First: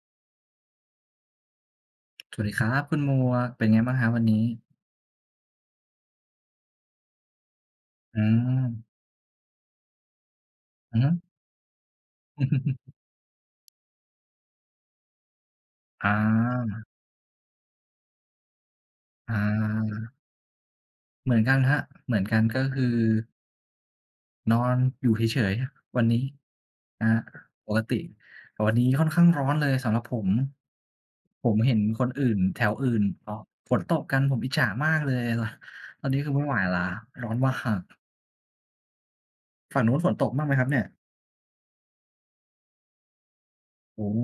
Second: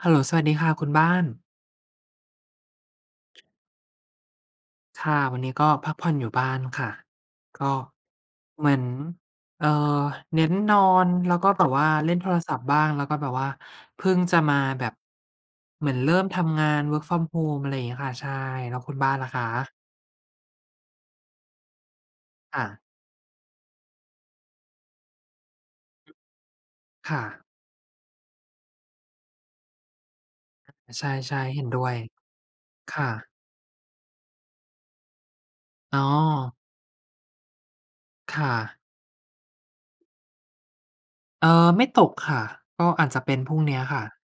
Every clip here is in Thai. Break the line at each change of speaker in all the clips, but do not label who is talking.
เฮลโลสวัสดีค่ะคุณบ้าน
สวัสดีครับคุณหมวก เป็นไงบ้างครับวันนี้?
ค่ะ วันนี้ก็พักผ่อนอยู่บ้านค่ะ ก็
อื
เหมือ
ม
น เอ่อ เน้นนอ
อือฮ
น
ึ
แล้วก็แบบว่าเล่นโทรศัพท์บ้าง แล้วก็แบบว่าเพิ่งจะมาแบบ เหมือน
อ
เริ่มทำงาน
า
work from home อะไรอย่างเงี้ยค่ะ ใช่ แล้วคุณบ้านล่ะ
อ
คะ?
า เหมือนกันครับ เหมือนกันก
ค
็
่ะ
คือ นอนอยู่เฉย ๆ ครับวัน
อึ
นี้ นะ
ค
คร
่
ับ
ะ
ปกติ แต่วันนี้ค่อนข้างร้อนเลยสำหรับผม
อ ใช่
ผ
ๆ
ม
เห็น
เห็
ด
น
้วย
คนอื่น แถวอื่
ค
น
่
เ
ะ
อาะ ฝนตกกัน ผมอิจฉามากเลย ต
อ๋
ตอนนี้คือไม่ไห
อ
วแล้ว ร้อน ว หาก
ค่ะ
ฝั่งนู้นฝนตกบ้างไหมครับเนี่ย?
เออ ไม่ตกค่ะ ก็อาจจะเป็นพรุ่งนี้อะค
โอ
่ะ
้โฮ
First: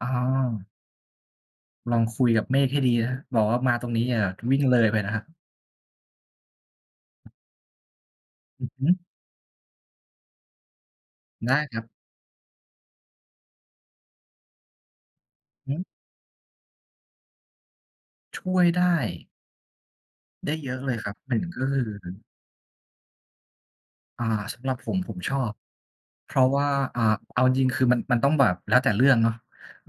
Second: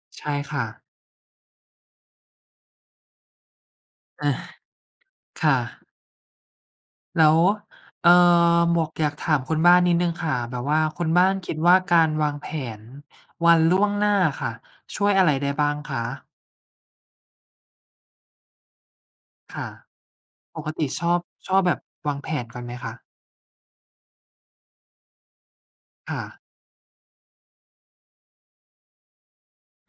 อ
ใช่ค่
า
ะ
ลองคุยกับเมฆให้ดีนะครับ บอกว่ามาตรงนี้ ย อย่า
อา
วิ่งเลยไปนะครับ
ค่ะ แล้ว เอ่อ
อือ
หม
ฮ
ว
ึ
กอยากถามคุณบ้านนิดหนึ่งค่ะ แบบว่าคนบ้านค
ได
ิด
้
ว
ค
่า
รับ
การวางแผนวันล่วงหน้าอะค่ะ ช่วยอะไรได้บ้า
ฮ
ง
ึ
คะ?
ช่วยได้
ค่ะ
ได้
ป
เย
ก
อะ
ติ
เลย
ช
ครั
อ
บ
บ
1
ชอ
ก
บ
็
แบ
ค
บ
ือ
วางแผนก่อนไหมคะ?
อ่า สำหรับผม ผมชอบ
ค่
เพ
ะ
ราะว่า อ่า เอาจริง ๆ คือมัน มันต้องแบบแล้วแต่เรื่องเนาะ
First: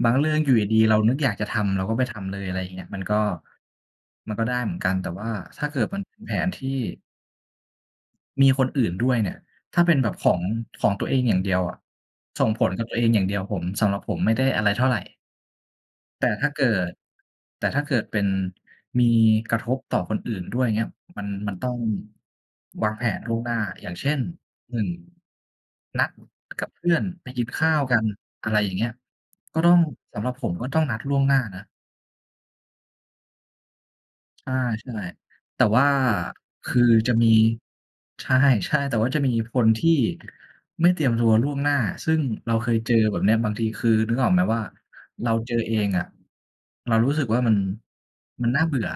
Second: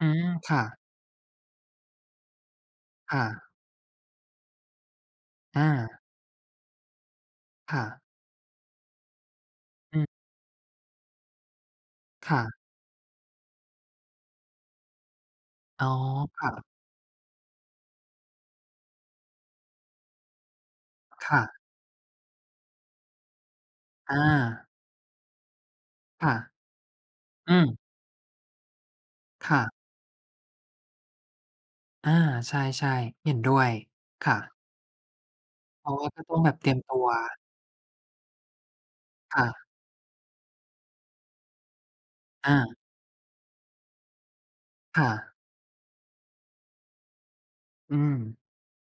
อื
บางเ
ม
รื่องอยู
ค
่
่
ดี
ะ
ๆ เรานึกอยากจะทำเราก็ไปทำเลย อะไรอย่างเงี้ย มันก็
ค่ะ
มันก็ได้เหมือนกัน แต่ว่า
อ
ถ้าเกิดมั
า
นเป็นแผนที่
ค่ะ
มีคนอื่นด้วยเนี่ย ถ้าเป็
อ
นแบ
ืม
บของ ของตัวเองอย่างเดียวอะ
ค่
ส่ง
ะ
ผลกับตัวเองอย่างเดียว ผม สำหรับผมไม่ได้อะไรเท่าไร
อ๋อ
แต่
ค
ถ้
่ะ
าเกิด แต่ถ้าเกิดเป็น มีกระทบต่อคนอื่นด้วย อย่างเงี้ย มัน
ค่
มัน
ะ
ต้องวางแผนล่วงหน้า อย่างเช่
อ
น
า
1 นัด
ค่ะ
กับเพื่อนไปกิน
อื
ข
ม
้าวกัน อะไรอย่างเงี้ย
ค
ก็
่ะ
ต้อง สำหรับผมก็ต้องนัดล่วงหน้านะ
อา ใช่ ๆ เห็นด้วย ค่ะ
ใช่ ๆ แต่ว่
เพ
า
ราะว่าก็ต้องแบบเต
ค
รีย
ื
ม
อ
ตัว
จะมี ใช่ ใช่ แต่ว่าจะมี
ค่
ค
ะ
นที่ ไม่เตรียมตัวล่วงหน้า ซึ่ง
อ
เรา
า
เคยเจอแบบเนี้ย บางทีคือ นึกออกไหมว่า
ค่
เ
ะ
ราเจอเองอะเรารู้สึกว่า มัน
อืม
มันน่าเบื่อ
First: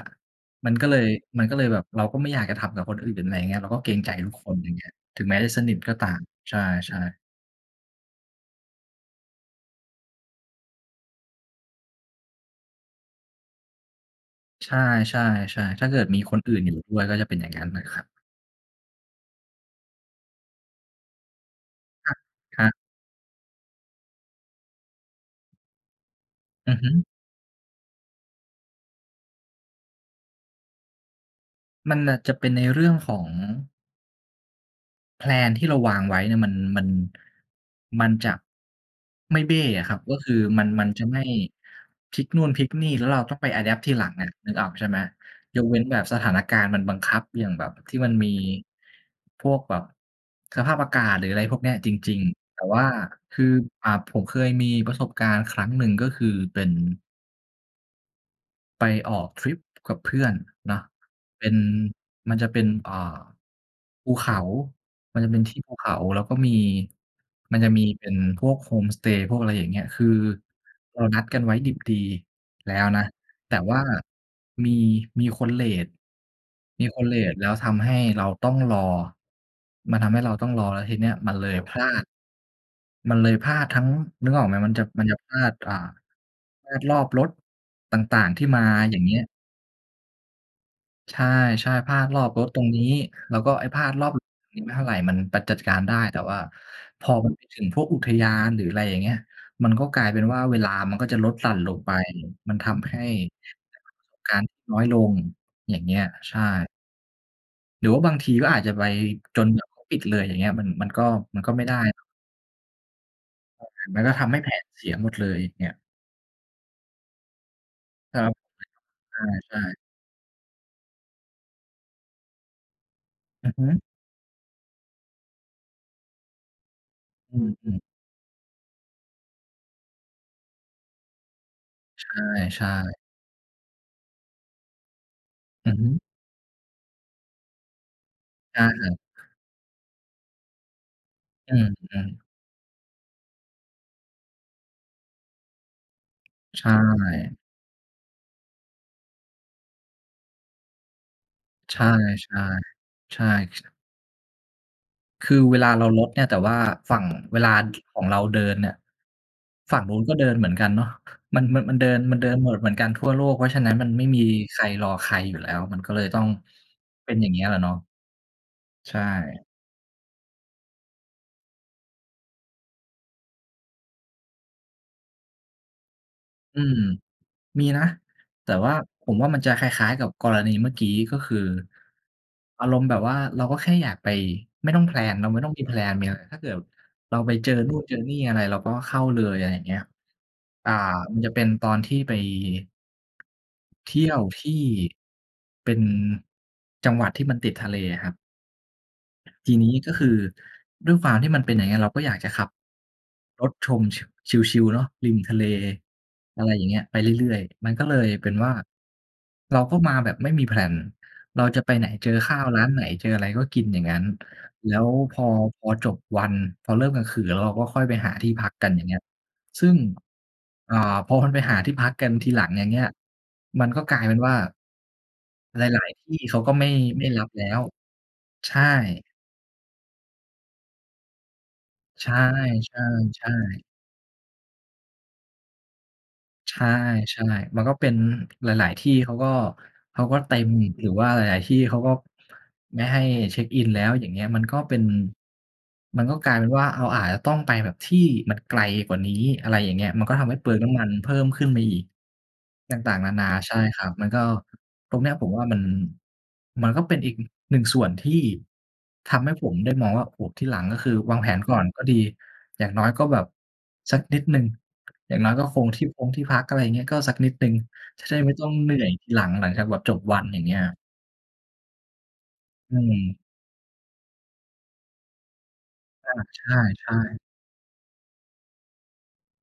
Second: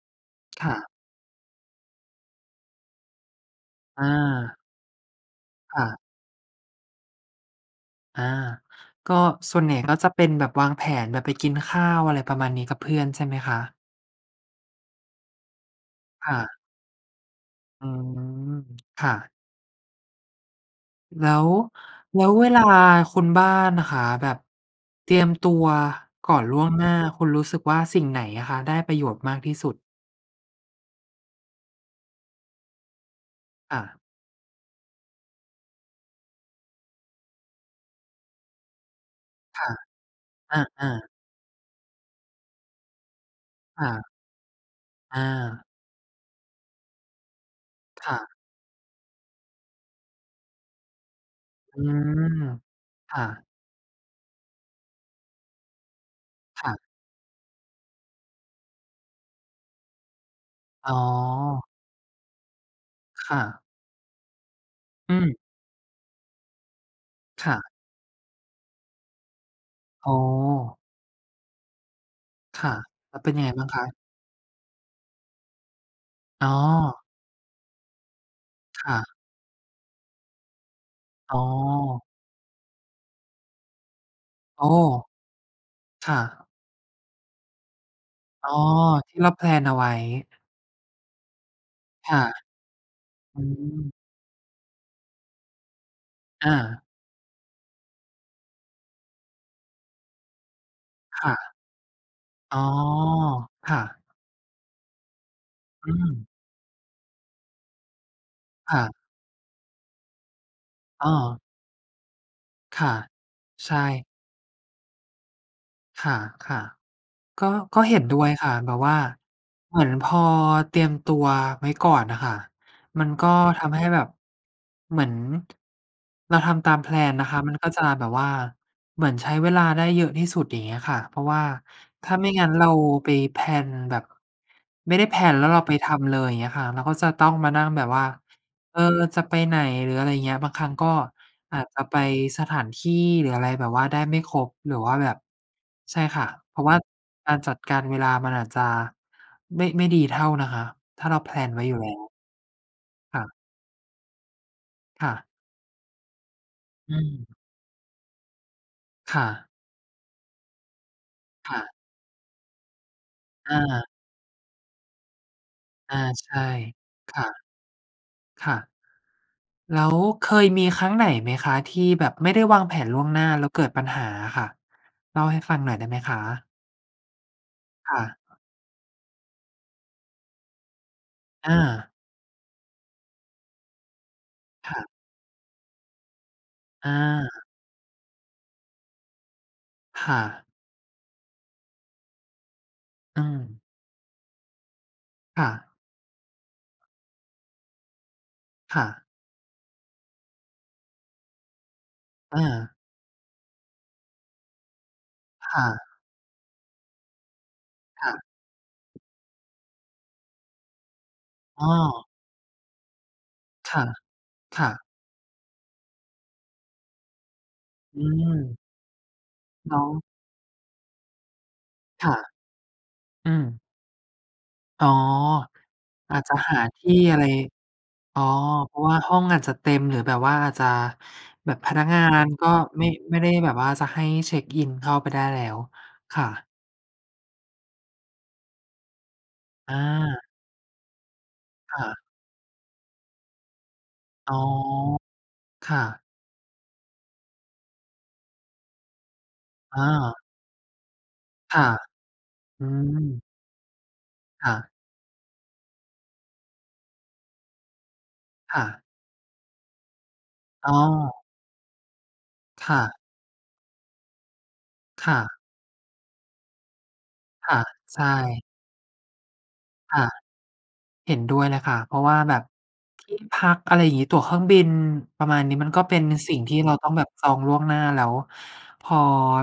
ค
ม
่
ัน
ะ
ก็เลย มันก็เลยแบบเราก็ไม่อยากจะทำกับคนอื่นถึงไหน อย่างเงี้ย เราก็เกรง
อ
ใจทุกคน
า
อย่างเงี้ย ถึงแม้จะสนิ
ค
ท
่
ก
ะ
็ตาม ใช่ ๆ
อา ก็ส่วนใหญ่ก็จะเป็นแบบวางแผน แบบไปกินข้าว อะไรประมาณนี้กับเพื่อนใช่ไหมคะ?
ใช่ ๆ ๆ ถ้าเกิดมี
ค
ค
่
นอ
ะ
ื่นอยู่ด้วยก็จะเป็นอย่างนั้นอ
อ
ะ
ื
ครับ
ม ค่ะ แล้ว
ห
แล้วเว
ค
ลา
รับ
คุณบ้านนะคะ แบบเตรียมตัวก่อนล่ว
อ
ง
ือ
หน
ฮ
้า
ึ
คุณรู้สึกว่าสิ่งไหนอะคะได้ประโยชน์มากที่สุด?
มันอาจจะเป็นในเรื่องของ
ค่ะ
แพลน ที่เราวางไว้เนี่ยมัน มัน มันจะ ไม่เบ
ค
้
่ะ
อะครับ ก็คือ
อ
มัน มัน
า
จะ
ๆ
ไม่พลิกนู่น พลิกนี่ แล้วเราต้องไป อะแดปต
ค
์
่
ที
ะ
หลังอะ นึกออกใช่ไหม?
อ
ย
า
กเว้นแบบสถานการณ์มันบังคับ อย่างแบบ ที่
ค
มัน
่
มี
ะ
พวกแบบสภาพอากาศ หรืออะไรพวกเนี้ย
อื
จริง
ม
ๆ แต่ว่า
ค่
คือ
ะ
อ่า ผมเคยมีประสบการณ์ครั้งหนึ่ง ก็คือเป
ค
็น
่ะ
ไปออกทริปกับเพื่อนเนาะ
อ๋
เป็น
อ
มันจะเป็น เอ่อ
ค่ะ
ภูเขา
อื
มันจะ
ม
เป็นที่ภูเขา แล้วก็มี
ค่
มันจะ
ะ
มีเป็นพวกโฮมสเตย์ พวกอะไรอย่างเงี้ย คือ
อ๋อ
เรานัดกันไว้ดิบดี
ค
แ
่
ล้
ะ
วนะ
แล้วเป็นยังไง
แต่
บ้าง
ว
ค
่า
ะ?
มี มีคนเลต
อ๋อ
มีคนเลต แล้วทำให้เราต้องรอ
ค่ะ
มันทำให้เราต้องรอ แล้วทีเนี้ยมั
อ๋
นเลยพลา
อ
ด มันเลยพลาดทั้ง นึกออกไหม
อ๋อ
มันจะ มันจะพลาด อ่า
ค่ะ
พลาดรอบรถต่าง ๆ ที่
อ๋อ
มา อย่างเ
ท
งี
ี
้
่เ
ย
รา แพลน เอาไว้
ใช่ ๆ พลาด
ค
ร
่
อ
ะ
บรถตรงนี้ แล้
อ
ว
ื
ก็ไอ้พลาด
ม
รอบนี้ไม่เท่าไร มันปัด จัดการได้ แต่ว่า
อา
พอมันไปถึงพวกอุทยาน หรืออะไรอย่างเงี้ย มันก็กลายเป็นว่าเวลา มันก็จะ
ค
ล
่
ด
ะ
หลั่นลงไป มั
อ
น
๋อ
ทำให้
ค่ะ
การ น้อยลง อย่าง
อ
เ
ื
งี้ย
อ
ใช่ หรือว่าบางทีก็อาจจะ
ค่
ไป
ะ
จนแบบเขาปิดเลย อย่างเงี้ย มัน มันก็
อ้
มั
อ
นก็ไม่ได้
ค่ะ ใช
แผนไป
่
ก็ทำให้แผนเสียหมดเลยเนี่ย
ค่ะ ๆ ก็ ก็เห็นด
คร
้ว
ั
ย
บ
ค่ะ แบบว่า
ใช่
เห
ๆ
มือนพอเตรียมตัวไว้ก่อนน่ะค่ะ มันก็
อือ
ท
ฮ
ำใ
ึ
ห้แบบเหมือน เราทำตามแพลนนะค
อ
ะ มันก็
ื
จ
ม ๆ
ะแบบว่าเหมือนใช้เวลาได้เยอะที่สุด อย่างเงี้ยค่ะ เพราะว่า
ใ
ถ้าไม่งั้น
ช
เรา
่ ๆ
ไป แพลน แบบ ไม่ได้ แพลน แล้วเรา
อ
ไ
ื
ป
อฮ
ท
ึ
ำเลย อย่างเงี้ยค่ะ เราก็จะต้องมานั่งแบบว่า
ได้
"เออ
ครับ
จะไปไหน?" หรืออะไรอย่างเงี้ย บางครั้งก็
อื
อาจจะไป
ม ๆ
สถานที่ หรืออะไรแบบว่าได้ไม่ครบ หรือว่าแบบ ใช่ค่ะ เพ
ใ
รา
ช
ะว่าก
่
ารจัดการเวลามันอาจจะไม่ ไม่ดีเท่านะคะ ถ้าเราแพลนไว้อย
ใ
ู
ช
่แ
่
ล้ว
ๆ ใ
ค
ช
่
่
ะ
ชะ
ค่ะ
คือเวลาเราลดเนี่ย แต่ว่า
อื
ฝั่ง
ม
เวลา ช ของเราเดินเนี่ย
ค่ะ
ฝั่งนู้นก็เดินเหมือนกันเนาะ มัน
ค่ะ
มันเดิน มันเดินโหมดเหมือนกันทั่วโลก เพราะ
อ
ฉะนั้น
า
มันไม่มีใครรอใครอยู่แล้ว มันก็
อ
เ
า
ลยต้อง
ใช่
เป
ค
็นอ
่ะ
ย่างเงี้ยแหละเนาะ
ค่ะ
ใช่
แล้วเคยมีครั้งไหนไหมคะ? ที่แบบไม่ได้วางแผนล่วงหน้าแล้วเกิดปัญหาอะค่ะ เล่าให้ฟังหน่อยได้ไหมคะ?
อืม มีนะ
ค่ะ
แต่ว่าผมว่ามันจะคล้าย ๆ กับกรณีเมื่อกี้ ก็คือ
อา
อารมณ์แบบว่าเราก็แค่อยากไป ไ
ค
ม่
่
ต
ะ
้องแพลนนะ ไม่ต้องมีแพลน มีอะไร ถ้าเกิด
อ
เราไป
า
เจอนู่นเจอนี่อะไรเราก็เข้าเลย อะไรอย่างเงี้ย
ค่ะ
อ่า มันจะเป็นตอนที่ไป
อืม
เที่ยวที่
ค่
เป
ะ
็นจังหวัดที่มันติดทะเลอะครับ
ค่ะ
ทีนี้ก็คือด้วยความที่มันเป็นอย่างเงี้ย เราก็อยากจะ
อ
ขับ
า
รถชม ช ชิล ๆ เนาะ ริมทะเล
ค่ะ
อะไรอย่างเงี้ย ไปเรื่อย ๆ มันก็เล
ค
ย
่ะ
เป็นว่า เราก็มาแบบไม่มี แพลน เราจะ
อ้
ไปไหน
อ
เจอข้าวร้านไหน เจออะไร ก็กิน
ค
อย่างงั้น
่
แ
ะ
ล้
ๆ
ว พอ พอจบวัน พอเริ่มกลางคืนแล้ว เราก็ค่อยไป
อื
หาที่พัก
ม
กัน อย่างเงี้ย ซึ่
แล
ง
้ว
อ่า พอมันไปหาที่พัก
ค
กัน
่ะ
ทีหลัง อย่างเงี้ย
อืม
มันก็กลายเป็นว่า
อ๋อ
หลาย ๆ ท
อ
ี่
าจจ
เข
ะ
าก็
หา
ไม่
ที่
ไม่
อะ
ร
ไ
ั
ร
บแล้ว
อ๋อ
ใช่
เพราะว่าห้องอาจจะเต็ม หรือแบบว่าอาจจะแบบพนักงา
ใช
น ก็ ไม่ ไม่ได
่
้แบบ
ๆ ๆ
ว่าจะให้เช็กอินเข้าไปได้แล้ว ค่ะ
ใช่ ๆ มันก็เป็นหลาย ๆ ที่ เขาก็
อ
เขาก็
า
เต็ม หรือว่าหลาย ๆ ที่เ
ค
ขา
่
ก็
ะ
ไม่ให้เช็กอินแล้ว อย่างเงี้ย
อ๋อ
มันก็เป็น
ค่
มั
ะ
นก็กลายเป็นว่า เอาอาจจะต้องไปแบบที่มันไกลกว่านี้ อะไรอย่าง
อ
เงี้ย มันก็
า
ทำให้เปลืองน้ำมันเพิ่มขึ้น
ค
มา
่ะ
อีก ต
อื
่าง ๆ น
ม
า ๆ ใช่ครับ มันก็
ค่ะ
ตรงเนี้ยผมว่า มัน มันก็เป็นอีก อ หนึ่งส่วนที่
ค่ะ
ทำให้ผมได้มองว่า โอ้โฮ ทีหลัง
อ๋
ก็คือวาง
อ
แผนก่อนก็ดี อย
ค
่าง
่
น้อย
ะ
ก็แบบสักนิดหนึ่ง
ค
อย
่
่างน้
ะ
อยก็คงที่พงที่พัก อะไรอย่างเงี้ย ก็สักนิดหนึ
ค
่ง
่ะ ใช
จะได้ไม่
่
ต้องเหนื่อยทีหลัง หลังจากแบบ
ค
จบ
่ะ
วัน อย่างเงี้ยครับ
เห็นด้วยเลยค่ะ เพราะว่าแบบ
อื
ท
ม
ี่พัก อะไรอย่างงี้ ตั๋วเครื่องบิน ประมาณนี้ มันก็เป็น
อา
สิ่
ใ
งที่เราต
ช
้อง
่
แบบ
ๆ
จองล่วงหน้า แล้วพอ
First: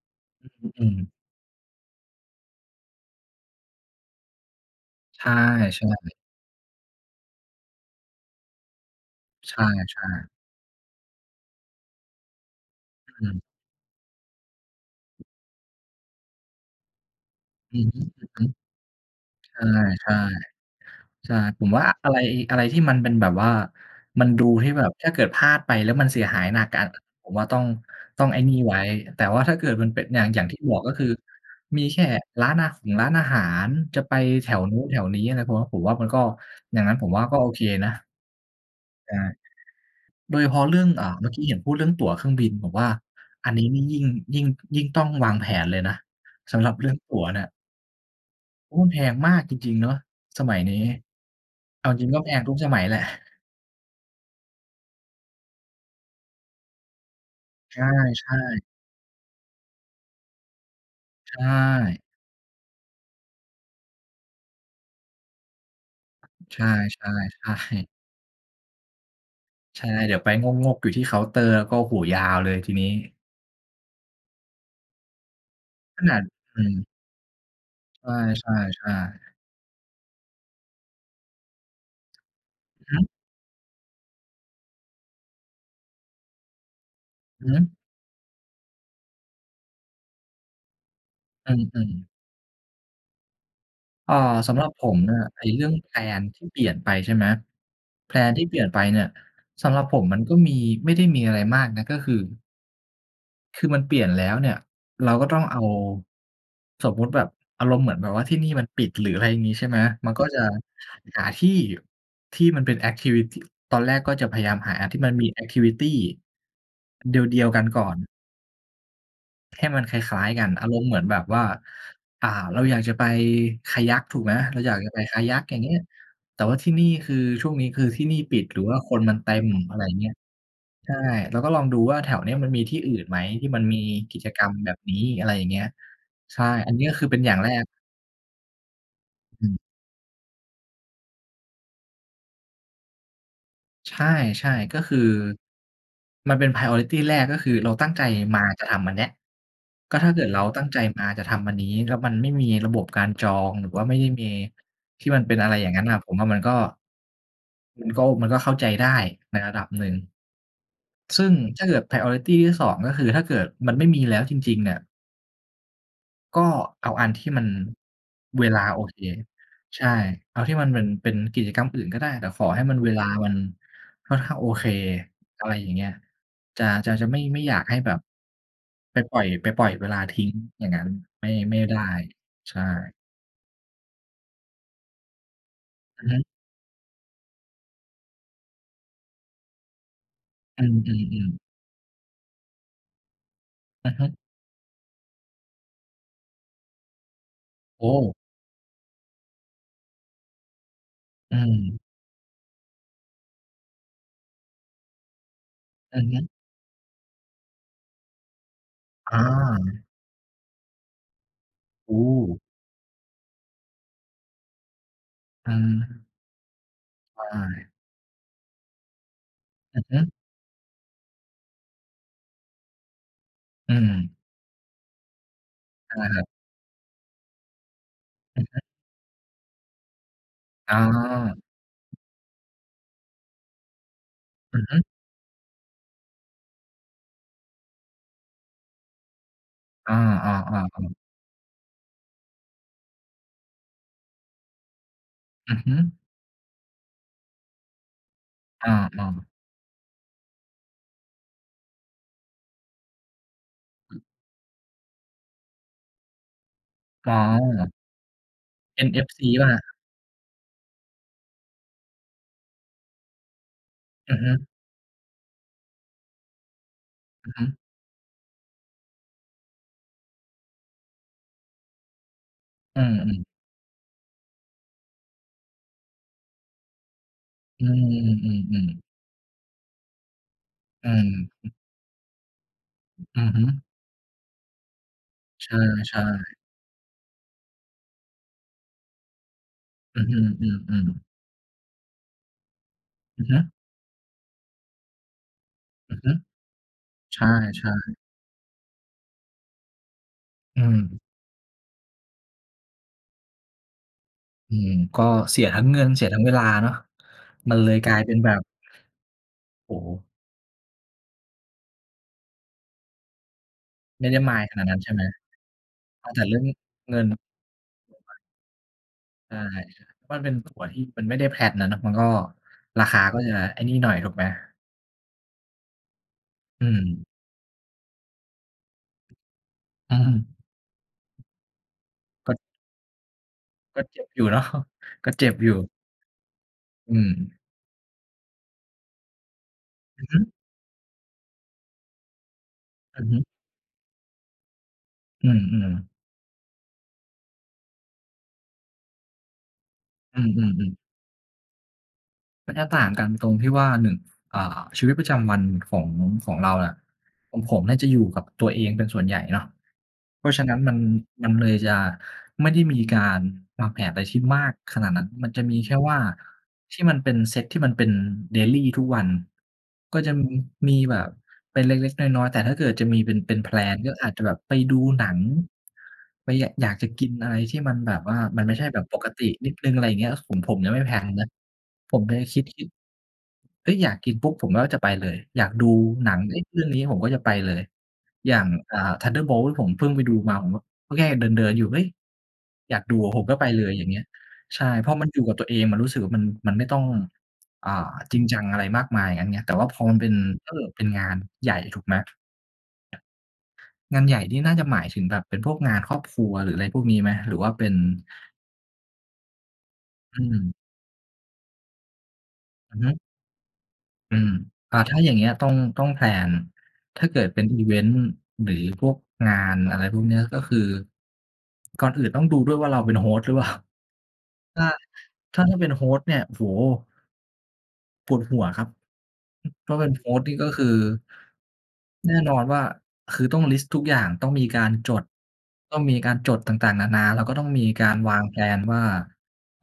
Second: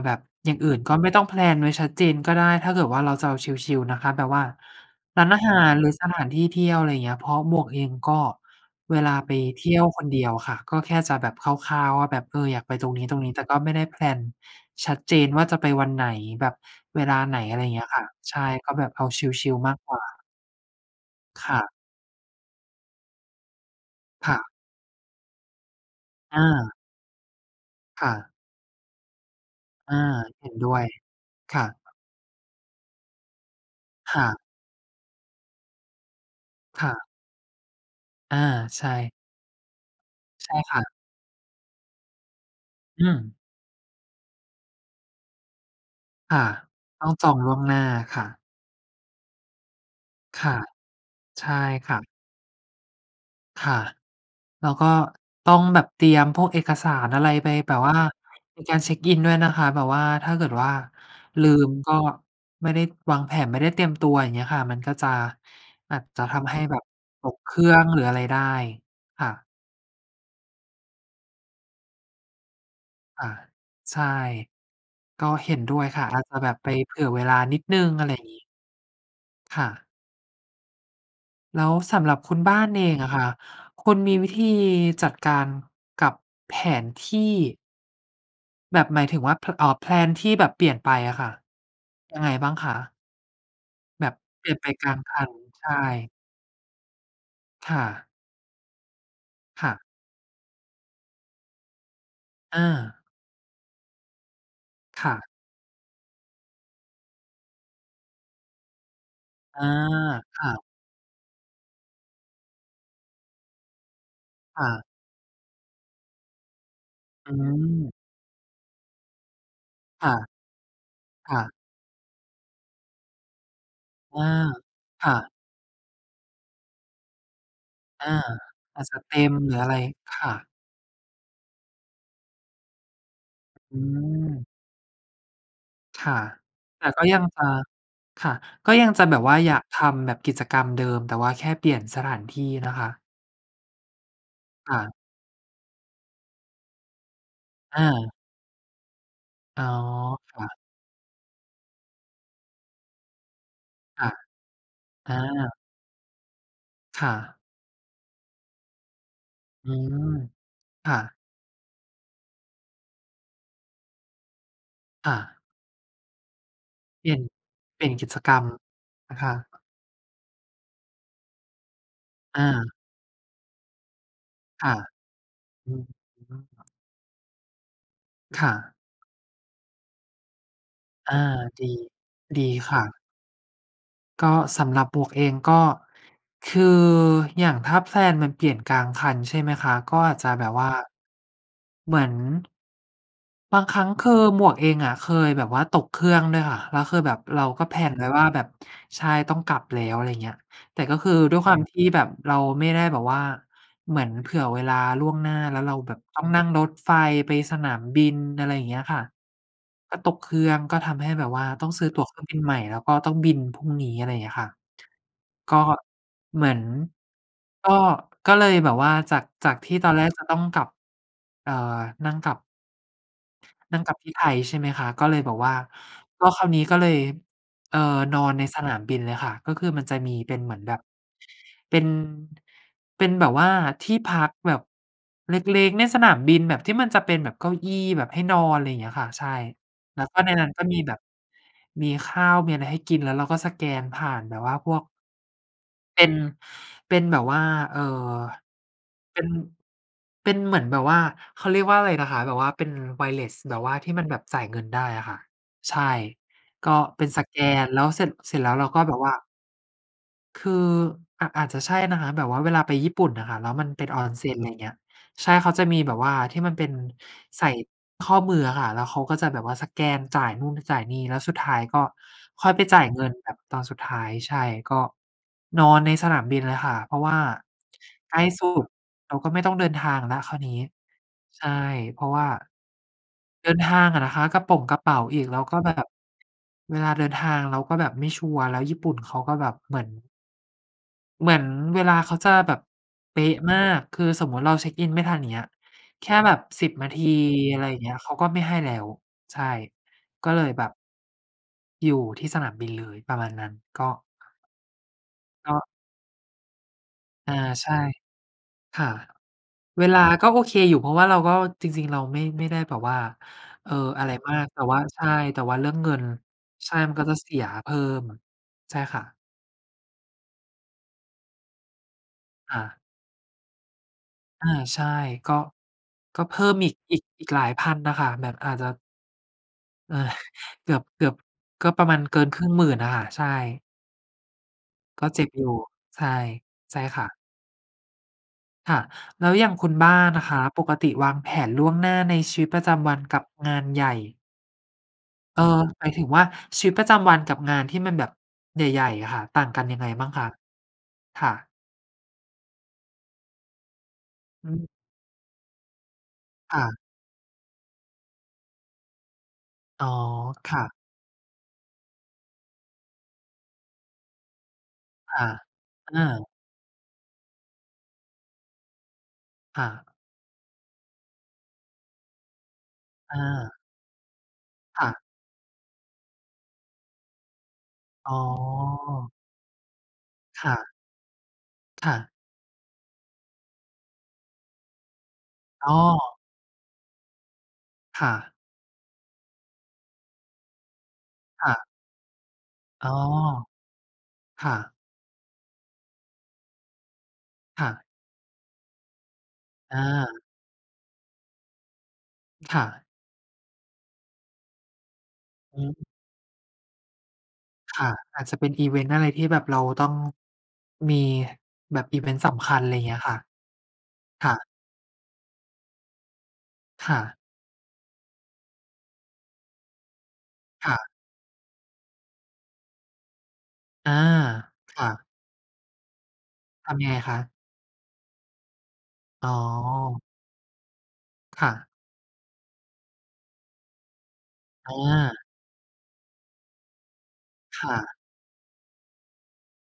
แบบอย่าง
อ
อ
ื
ื
อ
่น
อื
ก็
ม
ไม่ต้องแพลนไว้ชัดเจนก็ได้ ถ้าเกิดว่าเราจะเอาชิล ๆ นะคะ แบบว่า
ใ
ร
ช
้า
่
นอาหารหรือส
ๆ
ถานที่เที่ยว อะไรอย่างเงี้ย เพราะหมวกเองก็ เวลาไป
ใช
เท
่
ี่ยวคนเดี
ๆ
ยวค่ะ ก็แค่จะแบบคร่าว ๆ ว่าแบบ เออ อยากไปตรงนี
อ
้ ๆ
ืม
แต่ก็ไม่ได้ แพลน ชัดเจนว่า จะไปวันไหน แบบเวลาไหน อะไรอย่าง
อื
เงี้
อ
ย
ฮ
ค่ะ ใช่
ึ
ก็แบบเอาช
ๆ
ิ
ใ
ล ๆ มากกว่
ช่
า
ๆ ใช่
ค่
ผ
ะ
มว่า อะไร อะไรที่มันเป็นแบบว่ามั
ค
น
่
ดู
ะ
ที่แบบถ้าเกิดพลาดไปแล้ว มันเสียห
อ
ายหนั
า
กอ่า ผมว่า ต้อง
ค่
ต้อ
ะ
งไอ้นี่ไว้ แต่ว่าถ้าเกิดมัน
อา
เป็น อย่าง อย่
เ
า
ห
ง
็น
ที่
ด
บ
้
อ
ว
ก
ย
ก็คือ
ค่ะ
มีแค่ร้านอาหงร้านอาหาร จะไป
ค่ะ
แถวนู้นแถวนี้อะไร ผมว่า ผมว่ามันก็ อย่
ค
าง
่
นั้นผ
ะ
มว่า ก็โอเคนะ
อา ใช่
ใช่ โดยเฉ
ใช่
พาะ
ค
เรื่
่
อ
ะ
ง อ่า เมื่อกี้เห็นพูดเรื่องตั๋วเครื่องบิน ผมว่า
อืม
อันนี้นี่ ยิ่ง ยิ่ง ยิ่งต้องวางแผนเลยนะ
ค่ะ
สำหรับเรื่อง
ต้
ต
อง
ั๋ว
จอ
เน
ง
ี่ย
ล่วงหน้าค่ะ
โอ้ มันแพงมากจริง ๆ เนาะ
ค
สม
่ะ
ัยนี้
ใช่
เอ
ค
า
่
จร
ะ
ิงก็แพงทุกสมัยแหละ
ค่ะ แล้วก็ต้องแบบเตรียมพวกเอกสารอะไรไป แบ
ใ
บว่า
ช่
ใน
ๆ
การเช็กอินด้วยนะคะ แบบว่าถ้าเกิดว่า
ใช
ลืมก็
่
ไม่ได้วางแผน ไม่ได้เตรียมตัว อย่างเงี้ยค่ะ มันก็จะ อาจจะทำใ
ใ
ห
ช
้
่
แบบ
ๆ
ตก
ใช
เครื่อง
่
หรืออะไรได้ ค่ะ
ใช่ เดี๋ยวไปงก ๆ อยู่ที่เคาน์เตอร์ แล้วก็ โอ้โฮ ยาวเลยทีนี้
ค่ะ ใช่ ก็เห็นด้วยค
ข
่ะ
น
อ
าด
าจจะแบบ
อื
ไป
ม
เผื่อเวลานิดหนึ่ง อะไรอย่างงี้
ใช่ ๆ ๆ
ค่ะ แล้วสำหรับคุณบ้านเอ
อื
งอ
อ
ะค่ะ คุณมีวิธีจัดการกับแผนที่
อือฮึ
แบบหมายถึงว่า พ อ่า แพลน ที่แบบเปลี่ยนไปอะค่ะ
อือ ๆ
ยังไงบ้างคะ? แบ
อ่า
บเปล
ส
ี่ย
ำ
น
หร
ไ
ั
ป
บผ
กลา
ม
ง
น
ค
่ะ
ัน
ไอ้เร
ใ
ื่
ช
อง แพล
่
น ที่เปลี่ยนไป ใช่ไหม
ค่ะ
แพลน ที่เปลี่ยนไปเนี่ย
ค
ส
่
ำห
ะ
รับผมมันก็มี ไม่ได้มีอะไรมากนะ ก็คือ
อา
คือมันเปลี่ยนแล้วเนี่ย
ค
เร
่
าก็
ะ
ต้องเอา สมมุติแบบอารมณ์เหมือนแบบว่าที่นี่มันปิด หรืออะไรงี้
อา
ใช่ไหม มันก็จ
ค
ะ
่ะ
หาที่ ที่มันเป็น แอกทิวิตี ตอนแรกก็จะพยายาม
ค่
หา
ะ
อันที่มันมี แอกทิวิตี
อ
เดียว ๆ กันก่อ
ืม
น ให้มันค
ค่
ล
ะ
้าย ๆ กัน อารมณ์เหมือนแบบ
ค่
ว่า
ะ
อ่า เราอยากจะไป Kayak ถ
อ
ู
า
กไหม เราอยากจะไป
ค่ะ
Kayak อย่างเงี้ย แต่ว่าที่นี่คือ ช่วงนี้คือที
อ
่
า
นี่ปิด หรือว่า
อาจ
ค
จะ
น
เ
ม
ต
ัน
็
เต
ม
็ม
หรืออะไ
อะ
ร
ไรอย่างเงี้ย
ค่ะ
ใช่ เราก็ลองดูว่า แถวเนี้ยมันมีที่อื่นไหมที่มัน
อ
มีกิจ
ืม
กรรมแบบนี้ อะไรอย่างเงี้ย
ค่ะ
ใช่ อันเ
แ
น
ต
ี
่
้ย
ก
ค
็
ือเ
ย
ป
ั
็น
ง
อย่า
จ
ง
ะ
แรก
ค่ะ ก็ยังจะแบบว่า
อ
อย
ื
า
ม
กทำแบบกิจกรรมเดิม แต่ว่าแค่เปลี่ยนสถานที่นะคะ
ใช่
ค
ๆ ก็
่ะ
คือ มันเป็น priority แรก ก็คือเรา
อ
ตั้งใจ
า
มาจะทำอันเนี้ย
อ๋อ
ก็ถ้าเกิด
ค
เรา
่ะ
ตั้งใจมาจะทำอันนี้ แล้วมันไม่มีระบบการจอง หรือว่าไม่
ค
ได้
่ะ
มีที
อ
่มันเป็นอ
า
ะไรอย่างงั้นน่ะ ผมว่ามันก็
ค่ะ
มันก็ โอ มันก็เข้าใจได้ในระดั
อ
บ
ื
หนึ่ง
ม ค่ะ
ซึ่งถ้าเกิด priority ที่ 2 ก็คือถ้าเกิดมันไม่มีแล้วจริง ๆ เนี่ย
ค่ะ
ก็เอาอ
เ
ั
ปล
น
ี่ย
ท
น
ี่มัน
เปลี่ยนกิจกร
เ
ร
ว
ม
ลาโอเค
นะคะ
ใช่ เอาที่มันเหมือนเป็น- เป็นกิจกรรมอื่นก็ได้ แต่ข
อ
อให้
า
มัน เวลามันค่อนข้างโอเค
ค่ะ
อะไรอย่
อ
า
ื
งเง
ม
ี้ย
อือฮึ
จา จะ จะไม่ ไม่อยากให้แบบ
ค่ะ
ไปปล่อย ไปปล่อยเวลาทิ้งอย่างงั้น
อา
ไม่ ไม่
ดี
ได้
ดี
ใช
ค่
่
ะ ก็สำหรับบวกเอง ก็
อือฮึ
คืออย่างถ้า แพลน มันเปลี่ยนกลางคัน ใช่ไหมคะ ก็อาจจะแบบ
อื
ว่า
ม ๆ ๆ
เหมือน บางครั้
อ
ง
ือ
ค
ฮึ
ือหมวกเองอะเคยแบบว่าตกเครื่องด้วยค่ะ แล้วคือแบบเราก็ แพล
โอ
น ไว้
้
ว่าแบบ ใช่ ต้องกลับแล้ว อะไรอย่างเงี้ย แต่ก็คือด
อ
้
ื
วยความท
ม
ี่แบบเราไม่ได้แบบว่าเหมือนเผื่อเวลาล่วงหน้า แล้วเราแบ
อ
บ
ือฮ
ต้อง
ึ
นั่งรถไฟไปสนามบิน อะไรอย่างเงี้ยค่ะ
อา
ก็ตกเครื่อง ก็ทำให้แบบว่าต้องซื้อ
โอ
ตั๋วเครื่องบิ
้
นใหม่ แล้วก็ต้องบินพรุ่งนี้ อะไรอย่างเงี้ยค่ะ
อ
ก
ื
็
ม
เหมือน
ใช
ก
่
็ ก็เลยแบบว่าจาก จากที่
อือ
ตอ
ฮ
น
ึ
แรกจะต้องกลับ อ่า นั่งกลับ
อื
นั่งกลับที่
ม
ไทย ใช่ไหมคะ ก็เลยบอกว่า
ใช่ครั
ก็
บ
คราวนี้ก็เลย เอ่อ นอน
อื
ใน
อฮ
ส
ึ
นามบินเลยค่ะ ก็คือมันจะมีเป็นเหมือนแบ
อ
บ
า
เป็น เป็นแบบว่าที่พักแบ
อื
บ
อฮึ
เล็ก ๆ ในสนามบิน แบบที่มันจะเป็นแบบเก้าอี้แบบให้นอน อะไรอย่างเงี้ยค่ะ ใช่
อา
แล้วก็ในนั้นก็มี
ๆ ๆ
แบ
ๆ
บมีข้าว มีอะไรให้กิน แล้วเราก็สแกนผ่านแบบว่าพวก
อือฮึ
เป็น เป็นแบบว่า เอ่อ
อา
เป็น
ๆ
เป็นเหมือนแบบ ว่าเขาเรียกว่าอะไรนะคะ แบบว่าเป็น wireless แบบว่าที่มันแบบจ่ายเงินได้อะค่ะ ใช่ ก็เป็
ก
นสแกน
า
แล้วเสร็จ เสร็จแล้วเราก็แบบว่า
NFC เปล่าครับ?
คือ อ อาจจะใช่นะคะ แบบว่าเวลาไปญี่ปุ่นอะค่ะ แล้วมันเป็นออ
อ
น
ือ
เซ
ฮ
็
ึ
น ไรเงี้ย ใช่ เขาจะมีแบบว่าที่มันเป็น
อือฮ
ใ
ึ
ส่ข้อมืออะค่ะ แล้วเขาก็จะแบบว่าสแกนจ่ายนู่น จ่ายนี่ แล้วสุดท้ายก็ค่อยไปจ
อ
่
ื
ายเงิน
ม ๆ
แบบตอนสุดท้าย ใช่ ก็ นอนในสนามบินเลยค่ะ เพราะว่า
อื
ใกล้สุด
อ ๆ ๆ ๆ
เราก็ไม่ต้องเดินทาง แล้วคราวนี้
อือ
ใช
ฮึ
่ เพราะว่า
อือฮึ
เดินทางอะนะคะ กระป่งกระเป๋าอีก แล้ว
ใ
ก็แบบ
ช่ ๆ
เวลาเดินทางเราก็แบบไม่ชัวร์ แล้วญี่ปุ่นเขาก็แบบเหมือน
อือฮึ อือ ๆ
เหมือนเวลาเค้าจะแบบ เป
อื
๊
อฮ
ะ
ึ
มาก คือสมมติเราเช็กอินไม่ทัน อย่างเงี้ย
อือ
แค
ฮึ
่แบบ 10 นาที
ใช
อะไรอ
่
ย่างเง
ๆ
ี้ย เขาก็ไม่ให้แล้ว ใช่ ก็เลย
อื
แบบ
ม
อยู่ที่สนามบินเลย ประมาณนั้น ก็
อืม ก็เสีย
ก็
ทั้งเงินเสียทั้งเวลาเนาะ
อา
มันเ
ใ
ล
ช่
ยกลายเป็นแบบ
ค่ะ
โอ้
เว
โฮ
ลาก็โอเคอยู่ เพราะว่าเราก็ จริง ๆ เราไม่ ไม่ได้แบบว่า เอ่อ อ
ไ
ะ
ม่
ไร
ได้
มาก
mind ข
แต
น
่
าดน
ว
ั
่
้
า
น ใช่
ใ
ไ
ช
หม
่ แต่ว่าเรื่องเงิ
เ
น
อาแต่เรื่อง
ใช่ ม
เ
ั
ง
น
ิ
ก็
น
จะเสี
ถู
ยเพิ่ม
กไหม?
ใช่ค่ะ
ใช่ ๆ มันเป็นตั๋วที่มันไม่ได้ แพลน อะเนาะ มันก็
ค่ะ
ราคาก็จะไอ้นี่หน่อย ถูกไหม?
อา ใช่ ก็ ก็เพิ่ม
อื
อีก อ
ม
ีก อีกหลาย 1000 น่ะค่ะ แบบอาจจะ
อืม
เกือบ เกือบก็ประมาณเกิน
ก
ค
็
รึ่ง 10,000 อะค่ะ ใช่
ก็เจ็บอยู่เนาะ
ก
ก
็
็
เจ
เ
็
จ็
บ
บ
อย
อ
ู
ยู่
่ ใช่ ใช่
อื
ค่ะ
ม
ค่ะ แล้วอย่างคุณบ้า
อือ
น
ฮึ
อะคะ ปกติวางแผนล่วงหน้าในชีวิตประจำวั
อ
น
ือฮ
ก
ึ
ับงานใหญ่
อื
เอ่อ
ม
หม
ๆ
ายถึงว่า ชีวิตประจำวันกับงานที่มันแบบใหญ่ ๆ อะค่ะ ต่างกันยังไงบ้าง
อื
คะ?
ม ๆ ๆ
ค่ะ
มันจะต่างกันตรงที่ว่า 1 อ่
อื
า
ม
ชีวิตประจำวัน ของ ของเรา
ค่
อะ
ะ
ของผมน่าจะอยู่กับตัวเองเป็นส่วนใหญ่เนาะ
อ๋อ
เพราะฉะ
ค
นั้น
่ะ
มัน มันเลยจะไม่ได้มีการวางแผนอะไรที่มากขนาดนั้น
ค่
มั
ะ
นจะมีแค่ว
อ
่า
า
ที่มันเป็นเซตที่มันเป็น daily ทุกวัน
ค่ะ
ก็จะมีแบบเป็นเล็ก ๆ น้อย ๆ แต่ถ้าเกิดจะมี เป็
อ
น เป็น แพล
า
น ก็อาจจะแบบไปดู
ค่ะ
หนัง ไป ย อยากจะกินอะไรที่มันแบบ
อ
ว
๋
่า
อ
มันไม่ใช่แบบปกตินิดหนึ่ง อะไรอย่างเงี้ย ผม
ค
ผ
่
มย
ะ
ังไม่ แพลน นะ
ค่
ผม
ะ
จะ คิด คิด เฮ้ย อยากกินปุ๊บ ผมก็จะไปเลย อยากดู
อ๋
หนั
อ
ง เฮ้ย เรื่องนี้ผมก็จะไปเลย
ค่
อ
ะ
ย่าง อ่า Thunderbolts ผมเพิ่งไปดูมา ผมก็แค่เด
ค
ิ
่
น ๆ
ะ
อยู่ เฮ้ย อยาก
อ๋อ
ดูอะ ผมก็ไปเลย อย่างเงี้ย
ค่
ใช่
ะ
พอมันอยู่กับตัวเอง มันรู้สึกว่า มัน มันไม่ต้อง
ค
อ
่
่า
ะ
จริงจังอะไรมากมาย อย่างงั้นไง แต่ว่าพ
อ
อมันเป็น
า
เอ่อ เป็นงานใหญ่ ถูกไหม?
ค่ะ
งานใหญ่นี่น่าจะหมายถึงแบบเป็นพว
อื
กงา
ม
นครอบครัว หรืออะไรพวกนี้ไหม? หรือว่าเป็น
ค่ะ อาจจะเป็นอิเวนต์อะไรที่แบบเราต้อง
อืม
มีแบบอิเวนต์สำคัญ อะไ
อ
ร
ื
อ
อ
ย่า
ฮ
งเงี
ึ
้ยค่ะ
อื
ค
ม
่ะ
อ่า ถ้าอย่างเงี้ย ต้อง ต้อง แพลน
ค่
ถ้าเก
ะ
ิดเป็นอิเวนต์ หรือพวกงานอะไรพวกนี้ ก็คือ
ค่ะ
ก่อนอื่นต้องดูด้วยว่า เราเป็น host หรือเปล่า?
อา
ถ้า
ค่ะ
ถ้า ถ้าเป็น host เนี่ย โอ้โฮ!
ทำยังไงคะ?
ปวดหัวครับ
อ๋
เพราะเป็น
อ
host นี่ก็คือ
ค่ะ
แน่นอนว่าคือต้องลิสต์ทุกอย่างต้องมีกา
อ
รจด
า
ต้องมีการจดต่าง ๆ นานา แล้วก็ต้อง
ค
มี
่
ก
ะ
ารวาง แพลน ว่า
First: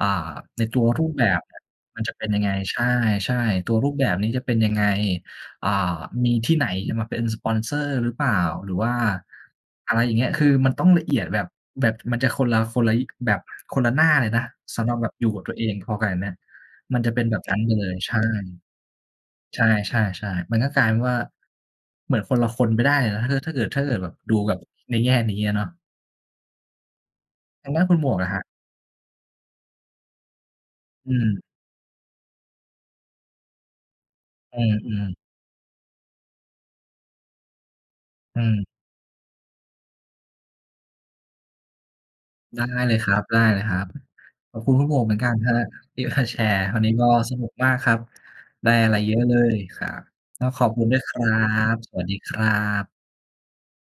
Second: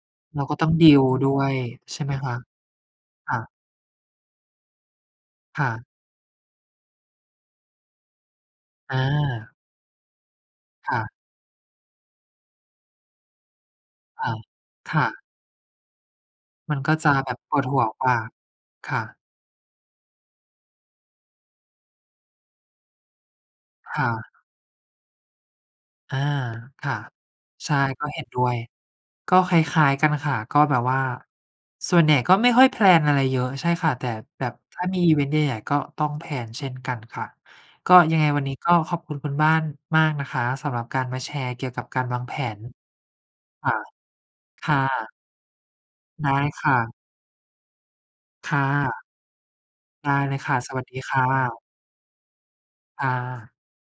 อ่า
เราก็
ใน
ต้อง
ตัว
ดี
ร
ล
ูปแบ
ด้
บ
ว
เน
ย
ี่ย
ใ
ม
ช
ัน
่ไ
จ
ห
ะ
ม
เป็
ค
น
ะ?
ยังไง ใ
ค
ช
่
่
ะ
ๆ ตัวรูปแบบนี้จะเป็นยังไง
ค
อ่
่
า
ะ
มีที่ไหนจะมาเป็นสปอนเซอร์หรือเปล่า หรือว่า
อา
อะไรอย่างเงี้ย คือมันต้อ
ค
ง
่
ละ
ะ
เอียด แบบ แบบมันจะ คนละ คนละแบบ คนละหน้า
ค
เล
่
ย
ะ
นะ สำหร
ค
ับ
่
แบบ
ะ
อยู่กับตัวเองพอกับอันเนี้ย
มันก็
มัน
จ
จ
ะ
ะเป็น
แบ
แบ
บ
บน
ป
ั้น
วด
ไป
หั
เล
ว
ย
กว
ใช
่า
่
ค่ะ
ๆ ๆ ๆ มันก็กลายเป็นว่า เหมือนคนละคนไปได้เลยนะ ถ้าเกิด ถ้าเกิด ถ้าเกิ
ค
ด
่
แบบ
ะ
ดูแบบในแง่นี้อะเนาะ
อา ค่ะ
ท
ใช
าง
่
ด้านคุณ
ก
ห
็
มว
เ
ก
ห็
ล่
น
ะค
ด
รั
้
บ?
วย ก็คล้าย ๆ กันค่ะ ก็แบบว่า
อืม
ส่วนใหญ่ก็ไม่ค่อย แพลน อะไรเยอะ ใช่ค่ะ แต่แบบ
อื
ถ้ามีอิ
ม ๆ
เวนต์ใหญ่ ๆ ก็ต้อง แพลน เช่นกันค่ะ ก็ยังไง
อ
ว
ื
ันนี้
ม
ก็ขอบคุณคุณบ้านมากนะคะ สำหรับการมาแชร์เกี่ยวกับการวางแผ
ไ
น
ด้เลยครับ
ค่ะ
ๆ ขอบ
ค
คุณ
่
คุณหมวก
ะ
เหมือนกันครับ ที่มา
ได
แช
้
ร์
ค่
วันนี้
ะ
ก็สนุกมากครับ
ค่
ได้อะไร
ะ
เยอะเลยครับ
ได้เล
ก
ย
็
ค่ะ
ขอบ
ส
ค
ว
ุ
ัส
ณด
ด
้ว
ี
ย ค
ค
ร
่
ั
ะ
บ สวัสดีครับ
ค่ะ